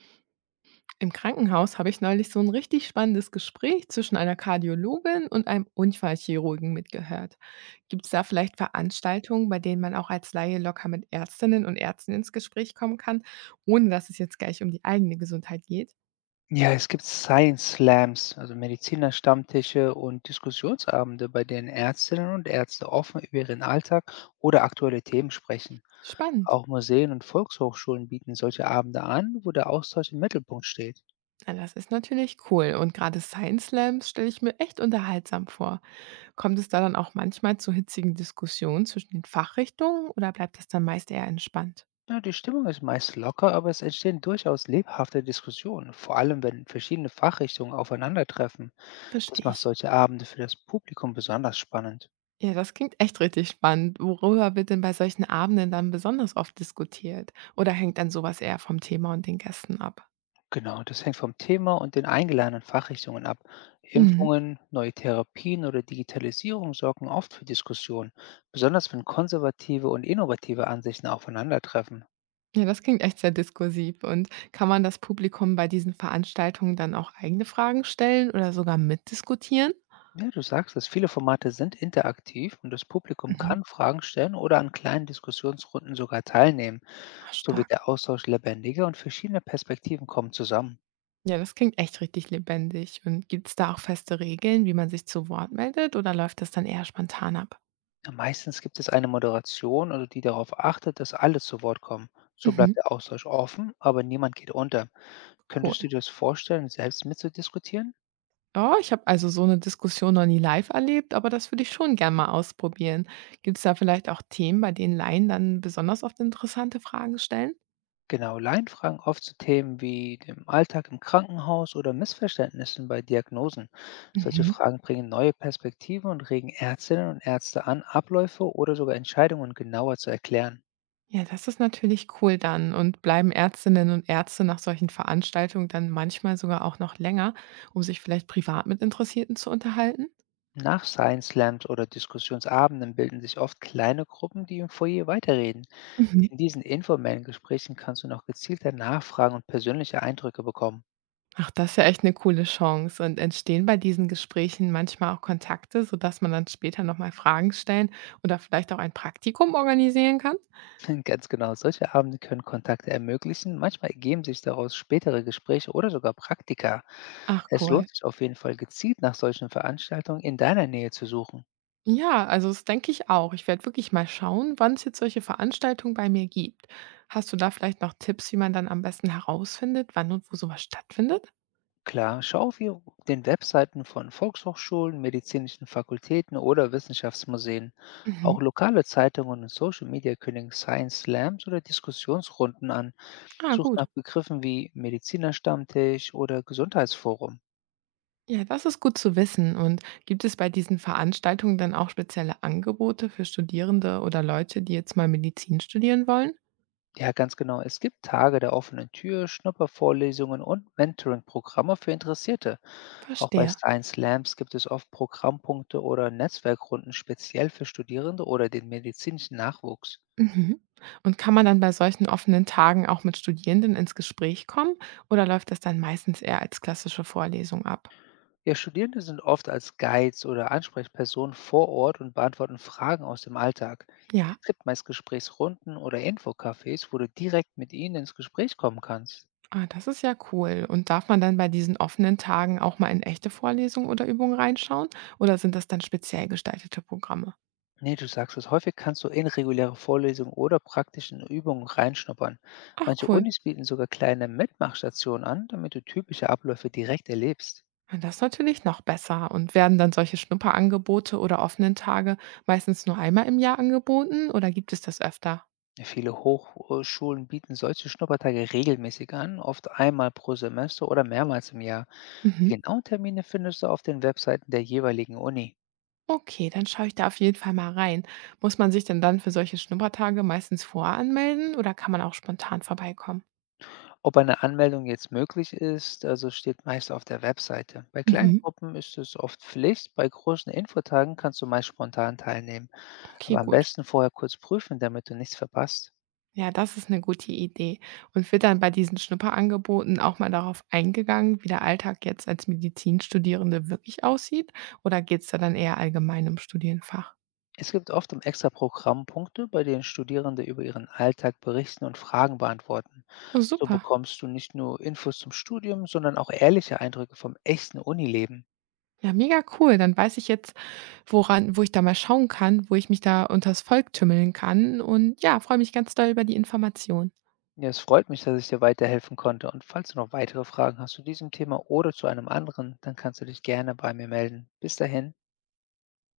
Im Krankenhaus habe ich neulich so ein richtig spannendes Gespräch zwischen einer Kardiologin und einem Unfallchirurgen mitgehört. Gibt es da vielleicht Veranstaltungen, bei denen man auch als Laie locker mit Ärztinnen und Ärzten ins Gespräch kommen kann, ohne dass es jetzt gleich um die eigene Gesundheit geht? Ja, es gibt Science Slams, also Medizinerstammtische und Diskussionsabende, bei denen Ärztinnen und Ärzte offen über ihren Alltag oder aktuelle Themen sprechen. Spannend. Auch Museen und Volkshochschulen bieten solche Abende an, wo der Austausch im Mittelpunkt steht. Na, das ist natürlich cool. Und gerade Science Slams stelle ich mir echt unterhaltsam vor. Kommt es da dann auch manchmal zu hitzigen Diskussionen zwischen den Fachrichtungen oder bleibt das dann meist eher entspannt? Ja, die Stimmung ist meist locker, aber es entstehen durchaus lebhafte Diskussionen, vor allem wenn verschiedene Fachrichtungen aufeinandertreffen. Das Verstehe macht ich. solche Abende für das Publikum besonders spannend. Ja, das klingt echt richtig spannend. Worüber wird denn bei solchen Abenden dann besonders oft diskutiert? Oder hängt dann sowas eher vom Thema und den Gästen ab? Genau, das hängt vom Thema und den eingeladenen Fachrichtungen ab. Mhm. Impfungen, neue Therapien oder Digitalisierung sorgen oft für Diskussionen, besonders wenn konservative und innovative Ansichten aufeinandertreffen. Ja, das klingt echt sehr diskursiv. Und kann man das Publikum bei diesen Veranstaltungen dann auch eigene Fragen stellen oder sogar mitdiskutieren? Ja, du sagst es, viele Formate sind interaktiv und das Publikum Mhm. kann Fragen stellen oder an kleinen Diskussionsrunden sogar teilnehmen. Ah, So wird stark. der Austausch lebendiger und verschiedene Perspektiven kommen zusammen. Ja, das klingt echt richtig lebendig. Und gibt es da auch feste Regeln, wie man sich zu Wort meldet oder läuft das dann eher spontan ab? Ja, meistens gibt es eine Moderation, also die darauf achtet, dass alle zu Wort kommen. So Mhm. bleibt der Austausch offen, aber niemand geht unter. Cool. Könntest du dir das vorstellen, selbst mitzudiskutieren? Oh, ich habe also so eine Diskussion noch nie live erlebt, aber das würde ich schon gern mal ausprobieren. Gibt es da vielleicht auch Themen, bei denen Laien dann besonders oft interessante Fragen stellen? Genau, Laien fragen oft zu Themen wie dem Alltag im Krankenhaus oder Missverständnissen bei Diagnosen. Solche Mhm. Fragen bringen neue Perspektiven und regen Ärztinnen und Ärzte an, Abläufe oder sogar Entscheidungen genauer zu erklären. Ja, das ist natürlich cool dann. Und bleiben Ärztinnen und Ärzte nach solchen Veranstaltungen dann manchmal sogar auch noch länger, um sich vielleicht privat mit Interessierten zu unterhalten? Nach Science Slams oder Diskussionsabenden bilden sich oft kleine Gruppen, die im Foyer weiterreden. Mhm. In diesen informellen Gesprächen kannst du noch gezielter nachfragen und persönliche Eindrücke bekommen. Ach, das ist ja echt eine coole Chance. Und entstehen bei diesen Gesprächen manchmal auch Kontakte, sodass man dann später noch mal Fragen stellen oder vielleicht auch ein Praktikum organisieren kann? Ganz genau, solche Abende können Kontakte ermöglichen. Manchmal ergeben sich daraus spätere Gespräche oder sogar Praktika. Ach Es lohnt cool. sich auf jeden Fall gezielt nach solchen Veranstaltungen in deiner Nähe zu suchen. Ja, also das denke ich auch. Ich werde wirklich mal schauen, wann es jetzt solche Veranstaltungen bei mir gibt. Hast du da vielleicht noch Tipps, wie man dann am besten herausfindet, wann und wo sowas stattfindet? Klar, schau auf den Webseiten von Volkshochschulen, medizinischen Fakultäten oder Wissenschaftsmuseen. Mhm. Auch lokale Zeitungen und Social Media kündigen Science Slams oder Diskussionsrunden an. Ah, Such nach gut. Begriffen wie Medizinerstammtisch oder Gesundheitsforum. Ja, das ist gut zu wissen. Und gibt es bei diesen Veranstaltungen dann auch spezielle Angebote für Studierende oder Leute, die jetzt mal Medizin studieren wollen? Ja, ganz genau. Es gibt Tage der offenen Tür, Schnuppervorlesungen und Mentoring-Programme für Interessierte. Auch bei Verstehe. Science Labs gibt es oft Programmpunkte oder Netzwerkrunden speziell für Studierende oder den medizinischen Nachwuchs. Mhm. Und kann man dann bei solchen offenen Tagen auch mit Studierenden ins Gespräch kommen oder läuft das dann meistens eher als klassische Vorlesung ab? Ja, Studierende sind oft als Guides oder Ansprechpersonen vor Ort und beantworten Fragen aus dem Alltag. Es Ja. gibt meist Gesprächsrunden oder Infocafés, wo du direkt mit ihnen ins Gespräch kommen kannst. Ah, das ist ja cool. Und darf man dann bei diesen offenen Tagen auch mal in echte Vorlesungen oder Übungen reinschauen? Oder sind das dann speziell gestaltete Programme? Nee, du sagst es. Häufig kannst du in reguläre Vorlesungen oder praktischen Übungen reinschnuppern. Ach Manche cool. Unis bieten sogar kleine Mitmachstationen an, damit du typische Abläufe direkt erlebst. Na, das ist natürlich noch besser. Und werden dann solche Schnupperangebote oder offenen Tage meistens nur einmal im Jahr angeboten oder gibt es das öfter? Ja, viele Hochschulen bieten solche Schnuppertage regelmäßig an, oft einmal pro Semester oder mehrmals im Jahr. Die Mhm. genauen Termine findest du auf den Webseiten der jeweiligen Uni. Okay, dann schaue ich da auf jeden Fall mal rein. Muss man sich denn dann für solche Schnuppertage meistens voranmelden oder kann man auch spontan vorbeikommen? Ob eine Anmeldung jetzt möglich ist, also steht meist auf der Webseite. Bei kleinen Mhm. Gruppen ist es oft Pflicht, bei großen Infotagen kannst du meist spontan teilnehmen. Okay, Aber am gut. besten vorher kurz prüfen, damit du nichts verpasst. Ja, das ist eine gute Idee. Und wird dann bei diesen Schnupperangeboten auch mal darauf eingegangen, wie der Alltag jetzt als Medizinstudierende wirklich aussieht? Oder geht's da dann eher allgemein um Studienfach? Es gibt oft im Extra-Programm Punkte, bei denen Studierende über ihren Alltag berichten und Fragen beantworten. Oh, So super. bekommst du nicht nur Infos zum Studium, sondern auch ehrliche Eindrücke vom echten Unileben. Ja, mega cool. Dann weiß ich jetzt, woran wo ich da mal schauen kann, wo ich mich da unters Volk tümmeln kann und ja, freue mich ganz doll über die Information. Ja, es freut mich, dass ich dir weiterhelfen konnte. Und falls du noch weitere Fragen hast zu diesem Thema oder zu einem anderen, dann kannst du dich gerne bei mir melden. Bis dahin.